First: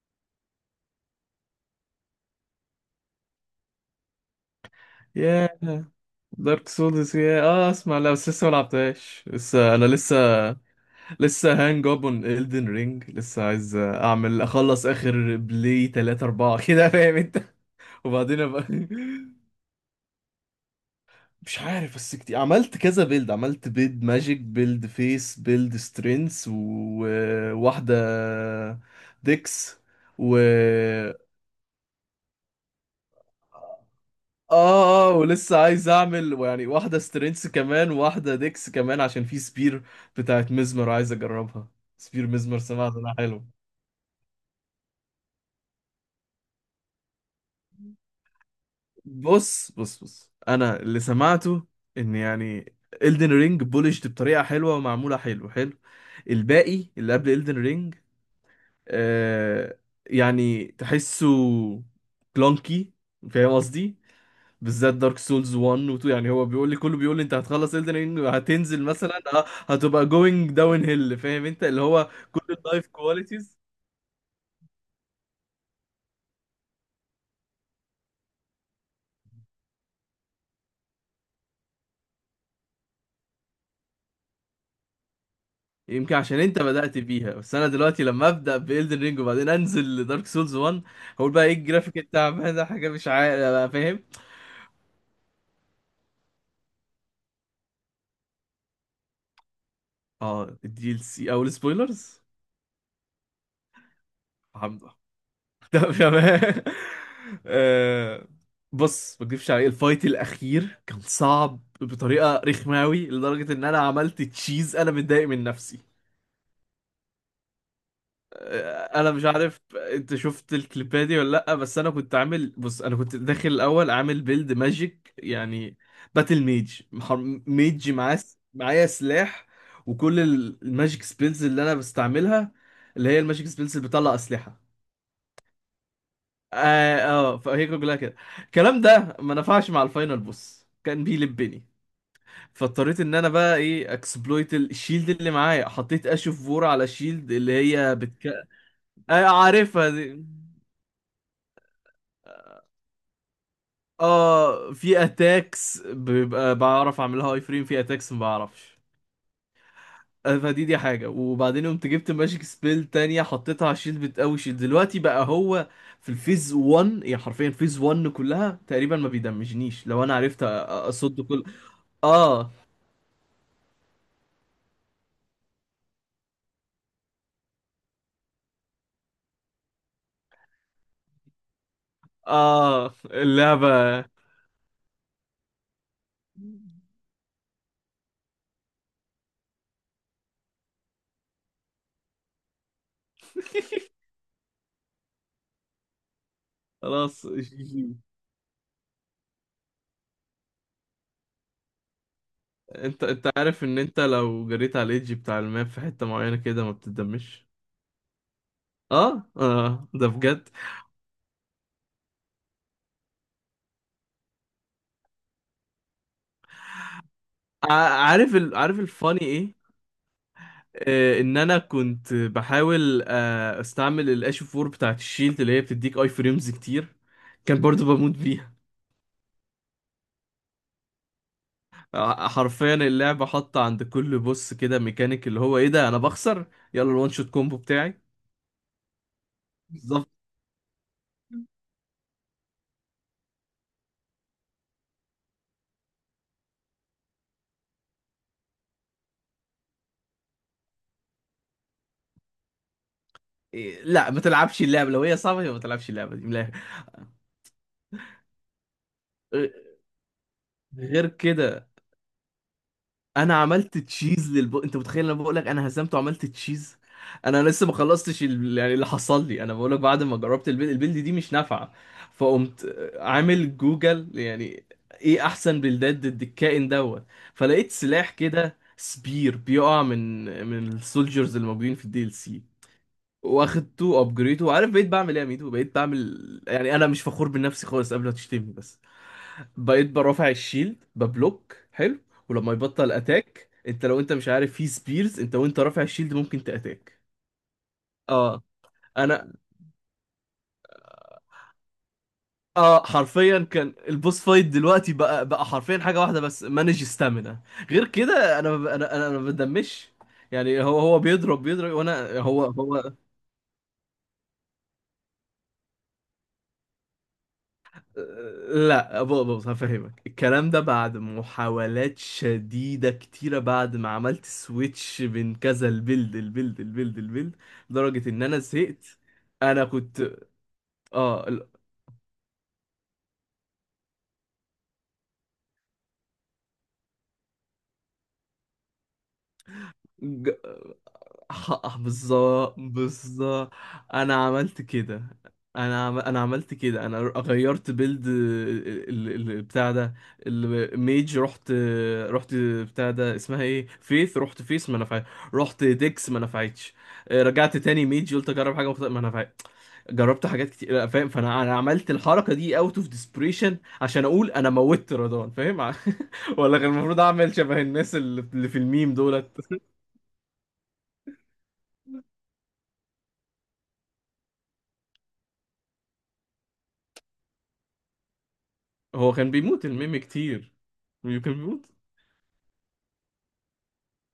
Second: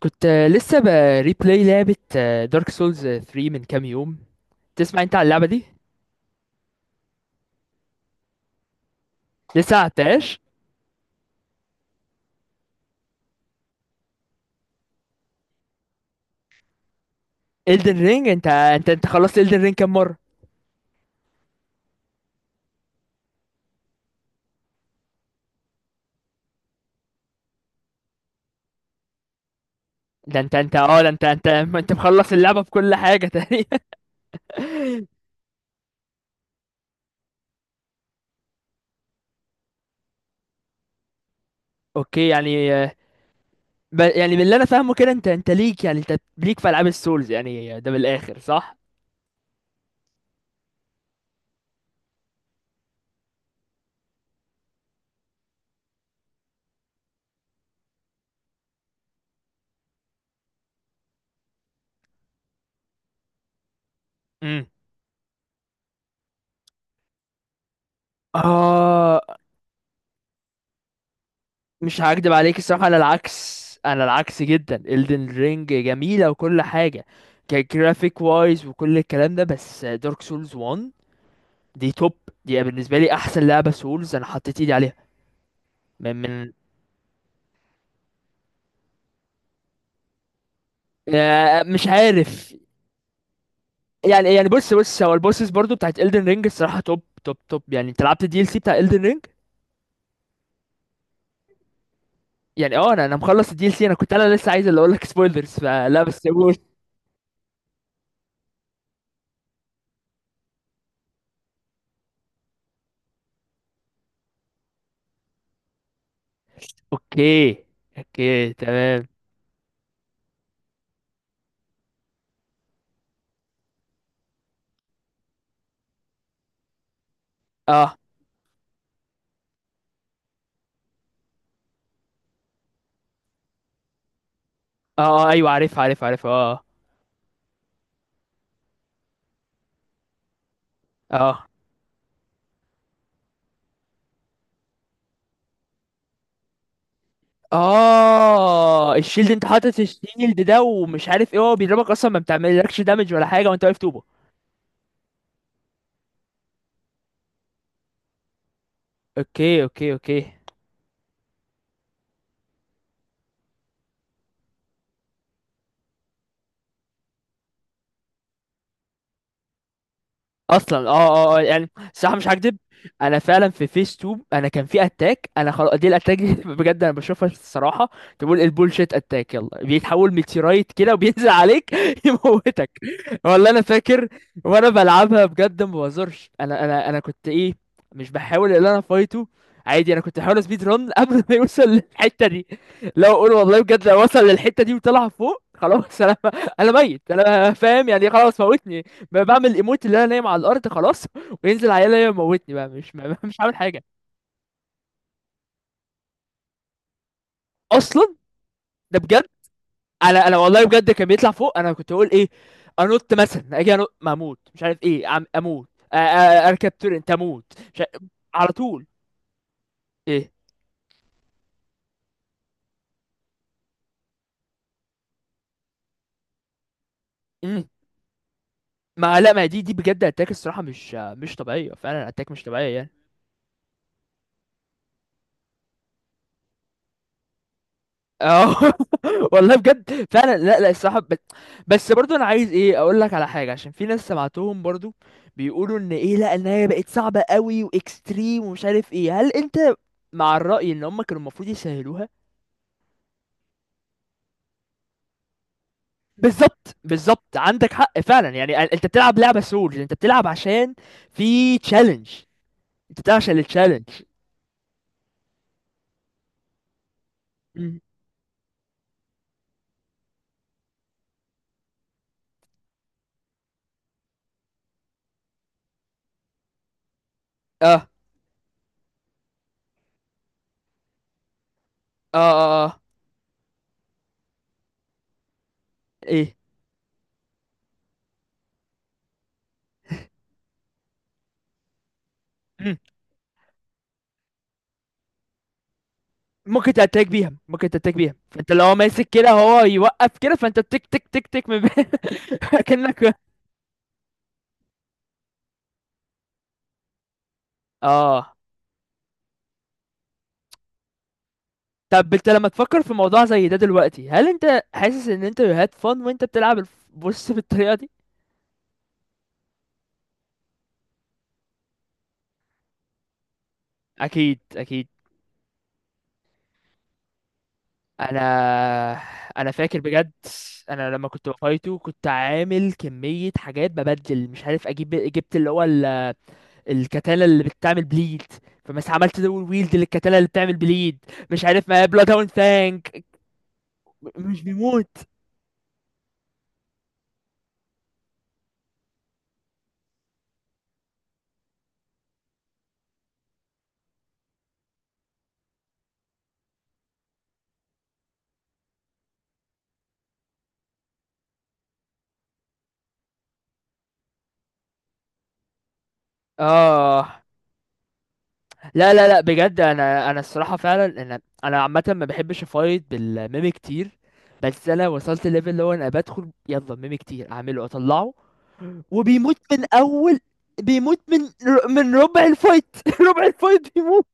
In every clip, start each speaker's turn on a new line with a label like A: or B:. A: كنت لسه بريبلاي لعبة دارك سولز 3 من كام يوم. تسمع انت عن اللعبة دي؟
B: ياه. دارك سولز، يا اسمع، لا بس لسه ما لعبتهاش لسه،
A: لسه
B: انا لسه
A: عتاش
B: لسه هانج اب اون Elden رينج. لسه عايز اعمل اخلص اخر بلاي 3 4 كده، فاهم انت؟
A: Elden رينج.
B: وبعدين
A: انت
B: ابقى
A: انت انت خلصت Elden رينج كام مرة؟
B: مش عارف، بس كتير. عملت كذا بيلد، عملت بيلد ماجيك، بيلد فيس، بيلد سترينث، وواحدة ديكس و...
A: ده انت اه ده انت مخلص اللعبة بكل حاجة تقريبا.
B: اه اه، ولسه عايز اعمل يعني واحدة سترينس كمان، واحدة ديكس كمان، عشان في سبير بتاعت مزمر عايز اجربها. سبير
A: اوكي،
B: مزمر،
A: يعني
B: سمعت انها حلو.
A: يعني من اللي انا فاهمه كده انت ليك، يعني انت ليك في العاب السولز، يعني ده من الاخر صح.
B: بص، انا اللي سمعته ان يعني Elden رينج بولشت بطريقة حلوة ومعمولة حلو حلو. الباقي اللي قبل Elden رينج، آه، يعني تحسه كلونكي، فاهم قصدي؟
A: امم،
B: بالذات دارك سولز 1 و 2. يعني هو بيقول لي، كله بيقول لي انت هتخلص Elden Ring هتنزل مثلا
A: اه
B: هتبقى going down hill، فاهم انت؟ اللي
A: مش
B: هو
A: هكدب
B: كل
A: عليك الصراحة،
B: اللايف
A: أنا
B: كواليتيز.
A: العكس، أنا العكس جدا. Elden Ring جميلة وكل حاجة كجرافيك وايز وكل الكلام ده، بس دارك سولز 1 دي توب. دي بالنسبة لي أحسن لعبة سولز أنا حطيت إيدي عليها.
B: يمكن
A: من
B: عشان
A: من
B: انت بدأت بيها، بس انا دلوقتي لما ابدأ ب Elden Ring وبعدين انزل لدارك سولز 1 هقول بقى ايه
A: مش
B: الجرافيك
A: عارف.
B: التعبان ده، حاجة مش عارف بقى، فاهم؟
A: يعني بص، هو البوسس برضو بتاعت Elden Ring الصراحة توب توب توب. يعني أنت لعبت الدي ال سي بتاع Elden Ring؟
B: اه، الدي ال سي او السبويلرز؟
A: يعني اه، انا مخلص الدي ال سي. انا كنت، انا لسه عايز اللي اقول لك سبويلرز
B: طب
A: فلا، بس قول.
B: تمام. آه، بص ما اكدبش عليك، الفايت الاخير كان صعب بطريقه رخمه قوي، لدرجه ان انا عملت تشيز. انا متضايق من نفسي.
A: اوكي، اوكي
B: آه،
A: تمام.
B: انا مش عارف انت شفت الكليبات دي ولا لا، بس انا كنت عامل، بص انا كنت داخل الاول عامل بيلد ماجيك يعني، باتل ميج، ميج
A: اه،
B: معاه معايا سلاح، وكل الماجيك سبيلز اللي انا بستعملها، اللي هي الماجيك سبيلز اللي بتطلع اسلحه.
A: اه ايوه، عارف عارف اه
B: فهي كلها كده، الكلام ده ما نفعش مع الفاينل بوس، كان
A: اه،
B: بيلبني. فاضطريت ان انا بقى ايه، اكسبلويت الشيلد اللي معايا، حطيت اشوف فور على شيلد اللي هي بتك...
A: اه
B: آه
A: الشيلد، انت حاطط
B: عارفها دي.
A: الشيلد ده ومش عارف ايه، هو بيضربك اصلا، ما بتعملكش دامج ولا حاجه وانت واقف طوبه.
B: اه في اتاكس بيبقى بعرف اعملها هاي فريم، في اتاكس ما بعرفش.
A: اوكي اوكي.
B: فدي حاجة. وبعدين قمت جبت ماجيك سبيل تانية، حطيتها على الشيلد بتقوي شيلد. دلوقتي بقى هو في الفيز 1 يعني، حرفيا فيز 1 كلها تقريبا ما بيدمجنيش لو انا عرفت
A: اصلا اه.
B: اصد
A: اه
B: كل.
A: يعني الصراحه مش
B: اه
A: هكدب، انا فعلا في فيس 2 انا كان في اتاك. انا خلاص دي الاتاك دي بجد انا بشوفها الصراحه، تقول البولشيت اتاك، يلا بيتحول ميتيرايت كده وبينزل عليك يموتك.
B: اه
A: والله انا
B: اللعبة.
A: فاكر، وانا بلعبها بجد ما بهزرش، انا كنت ايه، مش بحاول ان انا فايته عادي. انا كنت بحاول سبيد رun قبل ما يوصل للحته دي. لو اقول والله بجد، لو وصل للحته دي وطلع فوق، خلاص انا، انا ميت،
B: خلاص
A: انا
B: جي جي.
A: فاهم يعني. خلاص موتني، بقى بعمل ايموت، اللي انا نايم على الارض خلاص، وينزل عيال يموتني بقى، مش
B: انت انت
A: مش عامل
B: عارف ان
A: حاجه
B: انت لو جريت على الايدج بتاع الماب في حتة معينة كده ما بتتدمش؟
A: اصلا. ده بجد.
B: اه ده
A: انا
B: بجد.
A: والله بجد كان بيطلع فوق. انا كنت اقول ايه، انط مثلا، اجي انط ما اموت، مش عارف ايه عم اموت. أ- أ- اركب تورنت، اموت
B: ع-
A: مش عارف.
B: عارف
A: على
B: ال...، عارف
A: طول.
B: الفاني ايه؟
A: ايه؟
B: آه، ان انا كنت بحاول آه استعمل الاش 4 بتاعت الشيلد اللي هي بتديك اي فريمز كتير، كان
A: مم.
B: برضو بموت بيها.
A: ما لا، ما دي بجد اتاك الصراحه مش مش طبيعيه. فعلا اتاك مش
B: حرفيا
A: طبيعيه يعني.
B: اللعبة حاطة عند كل بوس كده ميكانيك اللي هو ايه ده، انا بخسر يلا الوان شوت كومبو بتاعي.
A: اه والله بجد فعلا، لا لا الصراحه بس, بس برضو انا عايز ايه، اقول لك على حاجه، عشان في ناس سمعتهم برضو بيقولوا ان ايه، لا ان هي بقت صعبه قوي واكستريم ومش عارف ايه. هل انت مع الراي ان هم كانوا المفروض يسهلوها؟
B: لا ما تلعبش اللعبه لو هي صعبه، يبقى ما تلعبش اللعبه دي من الآخر.
A: بالظبط، بالظبط عندك حق فعلا. يعني انت بتلعب لعبه
B: آه،
A: سولز، انت بتلعب عشان
B: غير
A: في
B: كده.
A: تشالنج، انت بتلعب
B: انا
A: عشان
B: عملت
A: التشالنج.
B: تشيز للب، انت متخيل انا بقول لك انا هزمت وعملت تشيز؟ انا لسه ما
A: اه،
B: خلصتش ال...، يعني اللي حصل لي، انا بقول لك، بعد ما جربت البيلد، البيلد دي مش نافعه، فقمت عامل جوجل يعني ايه احسن بلدات ضد الكائن دوت، فلقيت
A: اه،
B: سلاح كده سبير بيقع من السولجرز اللي موجودين في الدي ال
A: اه
B: سي. واخدته، ابجريته، وعارف بقيت بعمل ايه يا ميدو؟ بقيت
A: ايه؟
B: بعمل يعني، انا مش فخور بنفسي خالص قبل ما تشتمني، بس بقيت برافع الشيلد ببلوك حلو، ولما يبطل اتاك، انت لو انت مش عارف، في سبيرز انت وانت رافع الشيلد ممكن
A: ممكن
B: تاتاك.
A: تتاك بيها، ممكن تتاك بيها.
B: اه.
A: فانت لو هو ماسك كده،
B: انا
A: هو يوقف كده، فانت تك تك تك تك من
B: اه
A: كأنك.
B: حرفيا كان البوس فايت دلوقتي بقى، حرفيا حاجه واحده بس، مانج ستامina. غير
A: اه،
B: كده انا أنا ما بدمش. يعني هو بيضرب بيضرب،
A: طب
B: وانا
A: انت
B: هو
A: لما تفكر في
B: هو
A: موضوع زي ده دلوقتي، هل انت حاسس ان انت هاد فن وانت بتلعب بص بالطريقة دي؟
B: لا بص، هفهمك الكلام ده، بعد محاولات شديدة كتيرة، بعد ما عملت
A: اكيد، اكيد.
B: سويتش بين كذا البيلد البيلد، لدرجة ان
A: انا،
B: انا زهقت.
A: انا
B: انا
A: فاكر
B: كنت
A: بجد. انا لما كنت
B: اه،
A: بفايته كنت عامل كمية حاجات ببدل، مش عارف اجيب، جبت اللي هو ال... الكتانة اللي بتعمل بليد. فمس عملت دول ويلد للكتانة اللي بتعمل بليد، مش عارف ما بلاد هاوند،
B: بالظبط بالظبط. انا
A: مش
B: عملت
A: بيموت.
B: كده، انا عملت كده. انا غيرت بيلد بتاع ده، الميج. رحت، رحت بتاع ده اسمها ايه، فيث، رحت فيث ما نفعت. رحت ديكس ما نفعتش. رجعت تاني ميج، قلت اجرب حاجه مختلفه ما نفعت. جربت حاجات كتير، لا، فاهم؟ فانا انا عملت الحركه دي اوت اوف ديسبريشن، عشان اقول انا موتت رضوان، فاهم؟ ولا كان المفروض
A: اه،
B: اعمل شبه الناس اللي في
A: لا
B: الميم
A: لا لا
B: دولت.
A: بجد، انا الصراحه فعلا، انا عامه ما بحبش افايت بالميمي كتير. بس انا وصلت ليفل اللي هو انا بدخل يلا ميمي كتير اعمله اطلعه
B: هو كان
A: وبيموت من
B: بيموت الميمي
A: اول.
B: كتير،
A: بيموت
B: كان
A: من،
B: بيموت،
A: من ربع الفايت ربع الفايت بيموت.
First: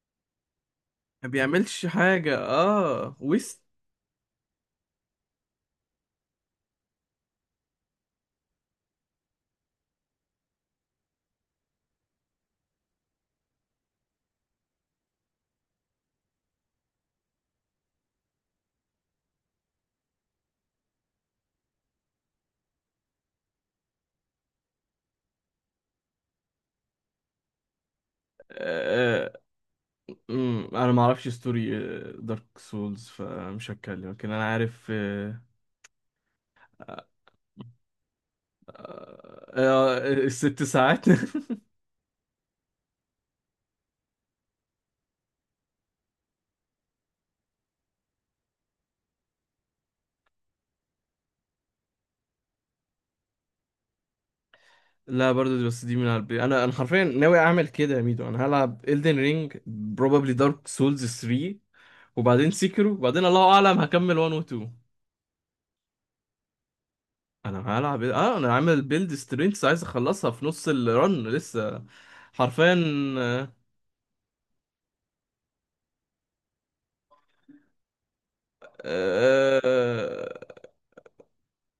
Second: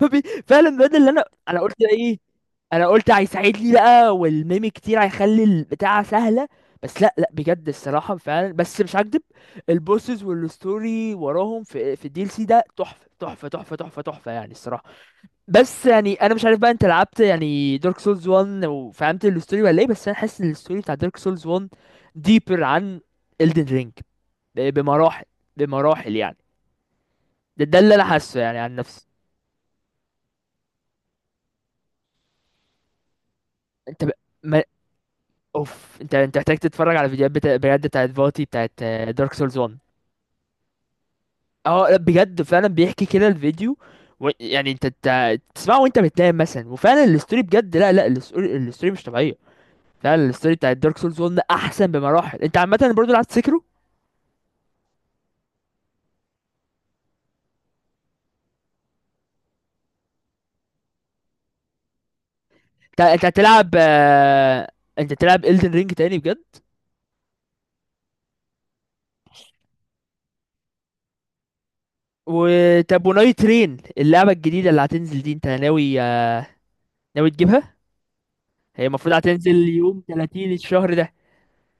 A: فبي... فعلا بجد اللي انا،
B: ما
A: قلت
B: بيعملش
A: ايه،
B: حاجة،
A: انا قلت
B: اه ويست.
A: هيساعدني بقى والميم كتير هيخلي البتاع سهله. بس لا لا بجد الصراحه فعلا، بس مش هكدب، البوسز والستوري وراهم في في الدي ال سي ده تحفه تحفه تحفه تحفه تحفه يعني الصراحه. بس يعني انا مش عارف بقى، انت لعبت يعني دارك سولز 1 وفهمت الستوري ولا ايه؟ بس انا حاسس ان الستوري بتاع دارك سولز 1 ديبر عن Elden Ring بمراحل، بمراحل يعني. ده اللي انا حاسه يعني عن نفسي.
B: آه. انا ما اعرفش ستوري دارك سولز فمش
A: انت
B: هتكلم، لكن انا
A: ما...
B: عارف آه.
A: اوف، انت محتاج تتفرج
B: آه.
A: على فيديوهات بجد بتاعت فاتي بتاعت دارك سولز 1.
B: الست ساعات
A: اه لا، بجد فعلا بيحكي كده الفيديو و... يعني انت تسمعه وانت بتنام مثلا، وفعلا الستوري بجد، لا لا الستوري مش طبيعيه. فعلا الستوري بتاعت دارك سولز 1 احسن بمراحل. انت عامه برضه لعبت سكرو.
B: لا برضو بس دي من قلبي، انا انا حرفيا ناوي اعمل كده يا ميدو. انا هلعب Elden Ring probably Dark Souls 3 وبعدين سيكرو،
A: انت
B: وبعدين الله
A: هتلعب
B: اعلم هكمل 1 و 2.
A: انت تلعب الدن رينج تاني بجد؟
B: انا هلعب ايه؟ اه انا عامل بيلد سترينث، عايز اخلصها في نص الرن لسه. حرفيا.
A: وطب ونايت
B: آه،
A: ترين اللعبه الجديده اللي هتنزل دي، انت ناوي ناوي تجيبها؟ هي المفروض هتنزل يوم
B: آه،
A: 30 الشهر ده.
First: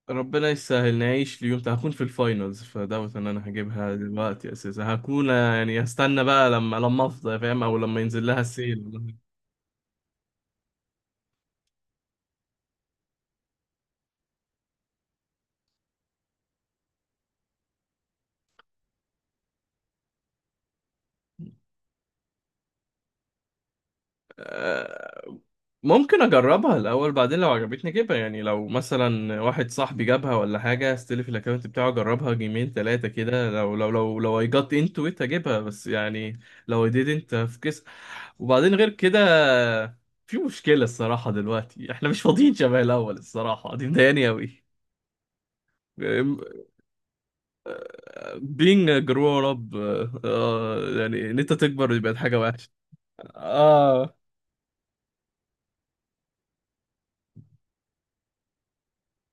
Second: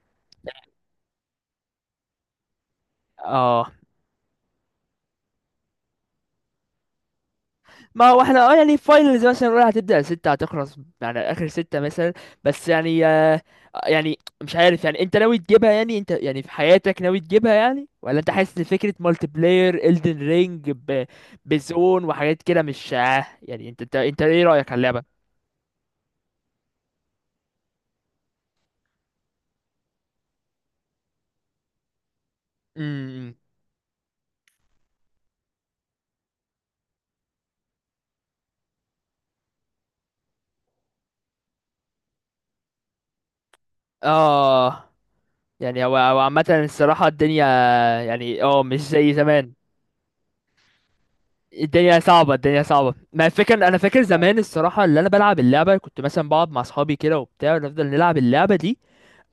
B: ربنا يسهل نعيش ليوم هكون في الفاينلز، فدعوة ان انا
A: اه،
B: هجيبها دلوقتي اساسا. هكون يعني هستنى بقى لما افضى، فاهم؟ او لما
A: ما هو
B: ينزل لها
A: احنا اه يعني
B: السيل.
A: فاينلز مثلا الاولى هتبدأ ستة هتخلص، يعني اخر ستة مثلا. بس يعني يعني مش عارف يعني، انت ناوي تجيبها؟ يعني انت يعني في حياتك ناوي تجيبها، يعني ولا انت حاسس ان فكرة مالتي بلاير الدن رينج بزون وحاجات كده مش يعني انت ايه رأيك على اللعبة؟
B: ممكن اجربها الاول، بعدين لو عجبتني اجيبها. يعني لو مثلا واحد صاحبي جابها ولا حاجه، استلف الاكونت بتاعه اجربها جيمين ثلاثه
A: امم،
B: كده، لو I got into it اجيبها، بس يعني لو I didn't هفكس. وبعدين غير كده، في مشكله الصراحه دلوقتي احنا مش فاضيين شبه الاول الصراحه، دي مضايقاني قوي.
A: اه يعني هو عامة الصراحة الدنيا، يعني اه مش
B: being a
A: زي
B: grown
A: زمان.
B: up. آه، يعني ان انت تكبر
A: الدنيا
B: دي بقت
A: صعبة،
B: حاجه
A: الدنيا
B: وحشه.
A: صعبة. ما الفكرة انا فاكر
B: اه
A: زمان الصراحة، اللي انا بلعب اللعبة كنت مثلا بقعد مع اصحابي كده وبتاع ونفضل نلعب اللعبة دي.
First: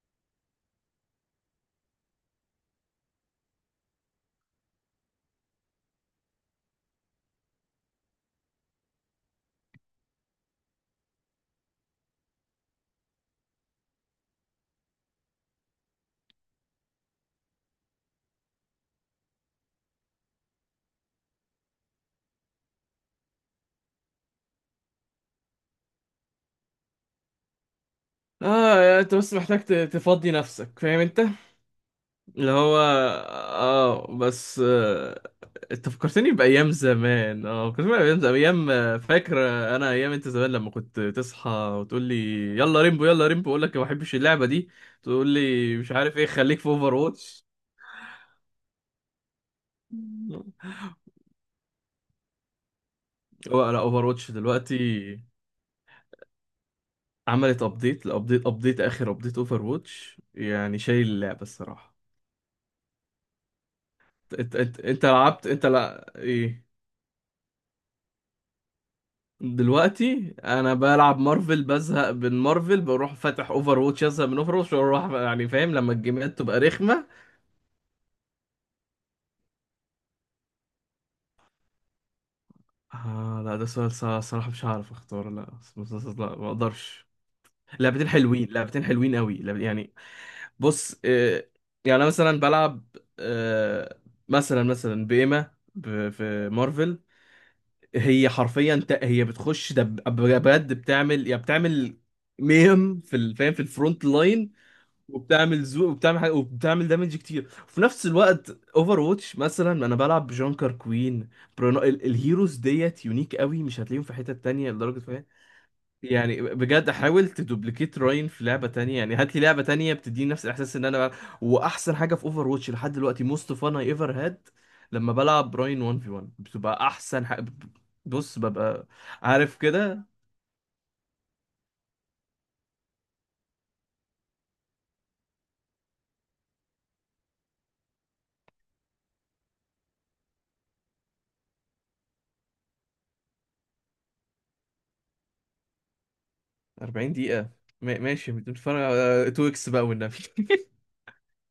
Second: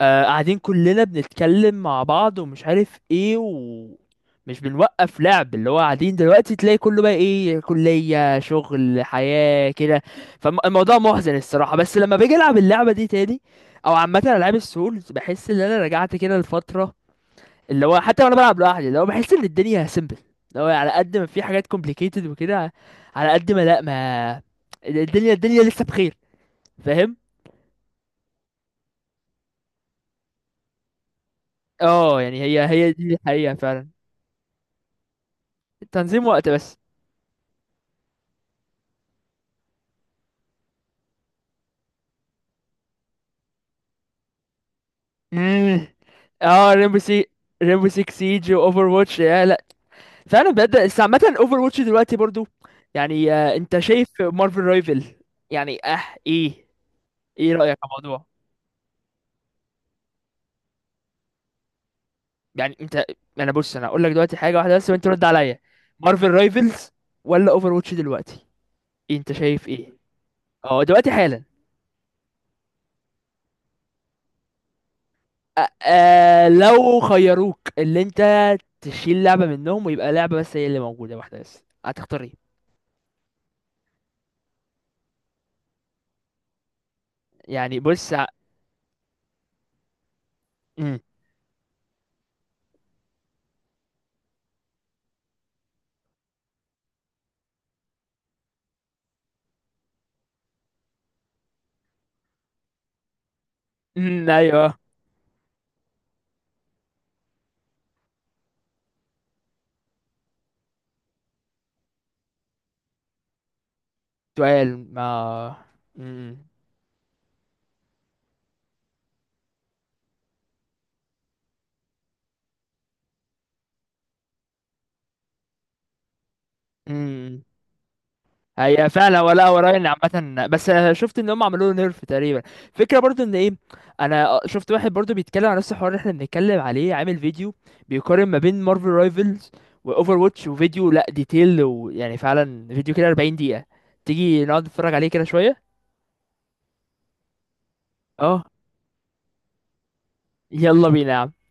A: آه قاعدين كلنا بنتكلم مع بعض ومش عارف ايه ومش بنوقف لعب. اللي هو قاعدين دلوقتي تلاقي كله بقى ايه، كلية شغل حياة كده. فالموضوع محزن الصراحة. بس لما باجي العب اللعبة دي تاني، او عامة العاب السولز، بحس ان انا رجعت كده لفترة، اللي هو حتى وانا بلعب لوحدي، اللي هو بحس ان الدنيا سيمبل. اللي هو على قد ما في حاجات complicated وكده، على قد ما لا، ما الدنيا، الدنيا لسه بخير. فاهم؟
B: اه انت بس محتاج تفضي نفسك، فاهم انت؟
A: اه يعني
B: اللي
A: هي
B: هو
A: دي الحقيقة فعلا.
B: اه، بس آه، انت
A: تنظيم
B: فكرتني
A: وقت
B: بايام
A: بس.
B: زمان. اه فكرتني بايام زمان، ايام فاكر انا ايام انت زمان لما كنت تصحى وتقول لي يلا ريمبو، يلا ريمبو، اقول لك ما بحبش اللعبه دي، تقول لي
A: مم.
B: مش عارف ايه، خليك في
A: اه،
B: اوفر
A: ريمبو سي،
B: واتش.
A: ريمبو 6 سيج واوفر واتش يا لا. فعلا
B: لا.
A: بجد. بس عامة اوفر واتش دلوقتي برضو، يعني آه، انت
B: لا اوفر
A: شايف
B: واتش
A: مارفل
B: دلوقتي
A: رايفل؟ يعني اه. ايه؟ ايه
B: عملت
A: رأيك على
B: ابديت،
A: الموضوع؟
B: الابديت ابديت اخر ابديت اوفر واتش يعني شايل اللعبه الصراحه.
A: يعني انت، انا بص انا هقول لك دلوقتي
B: انت
A: حاجه واحده
B: انت
A: بس
B: انت
A: وانت رد
B: لعبت،
A: عليا.
B: انت لا
A: مارفل
B: ايه؟
A: رايفلز ولا اوفر واتش دلوقتي؟ انت شايف ايه؟
B: دلوقتي انا
A: اه دلوقتي
B: بلعب
A: حالا،
B: مارفل، بزهق من مارفل، بروح فاتح اوفر واتش، ازهق من اوفر واتش واروح، يعني فاهم لما الجيمات
A: آه
B: تبقى
A: لو
B: رخمه.
A: خيروك اللي انت تشيل لعبه منهم ويبقى لعبه بس هي اللي موجوده، واحده بس، هتختار ايه؟
B: آه لا ده سؤال صراحه مش هعرف اختار. لا لا ما اقدرش.
A: يعني
B: لعبتين
A: بص،
B: حلوين، لعبتين حلوين قوي، يعني. بص
A: مم.
B: آه، يعني انا مثلا بلعب آه، مثلا بإيما في مارفل، هي حرفيا هي بتخش بجد بتعمل يا بتعمل ميم في فاهم، في الفرونت
A: مم،
B: لاين.
A: ايوه.
B: وبتعمل زو، وبتعمل حاجة، وبتعمل دامج كتير، وفي نفس الوقت اوفر واتش مثلا انا بلعب بجانكر كوين، برونو، الهيروز ديت يونيك قوي مش هتلاقيهم في حتة تانية
A: سؤال
B: لدرجة، فاهم؟
A: ما.
B: يعني
A: مم.
B: بجد حاول تدوبليكيت راين في لعبة تانية، يعني هات لي لعبة تانية بتديني نفس الاحساس ان انا بلعب. واحسن حاجة في اوفر واتش لحد دلوقتي، موست فان اي ايفر هاد، لما بلعب راين 1 في 1 بتبقى احسن
A: مم.
B: حاجة. بص ببقى،
A: هي فعلا. ولا
B: عارف
A: اوراين
B: كده.
A: عامه، بس أنا شفت ان هم عملوا له نيرف تقريبا. فكره برضو ان ايه، انا شفت واحد برضو بيتكلم عن نفس الحوار اللي احنا بنتكلم عليه، عامل فيديو بيقارن ما بين مارفل رايفلز واوفر واتش، وفيديو لا ديتيل ويعني فعلا، فيديو كده 40 دقيقه. تيجي نقعد نتفرج عليه كده شويه؟
B: 40 دقيقة؟ ماشي،
A: اه
B: بتتفرج على 2 اكس بقى والنبي.
A: يلا بينا يا عم.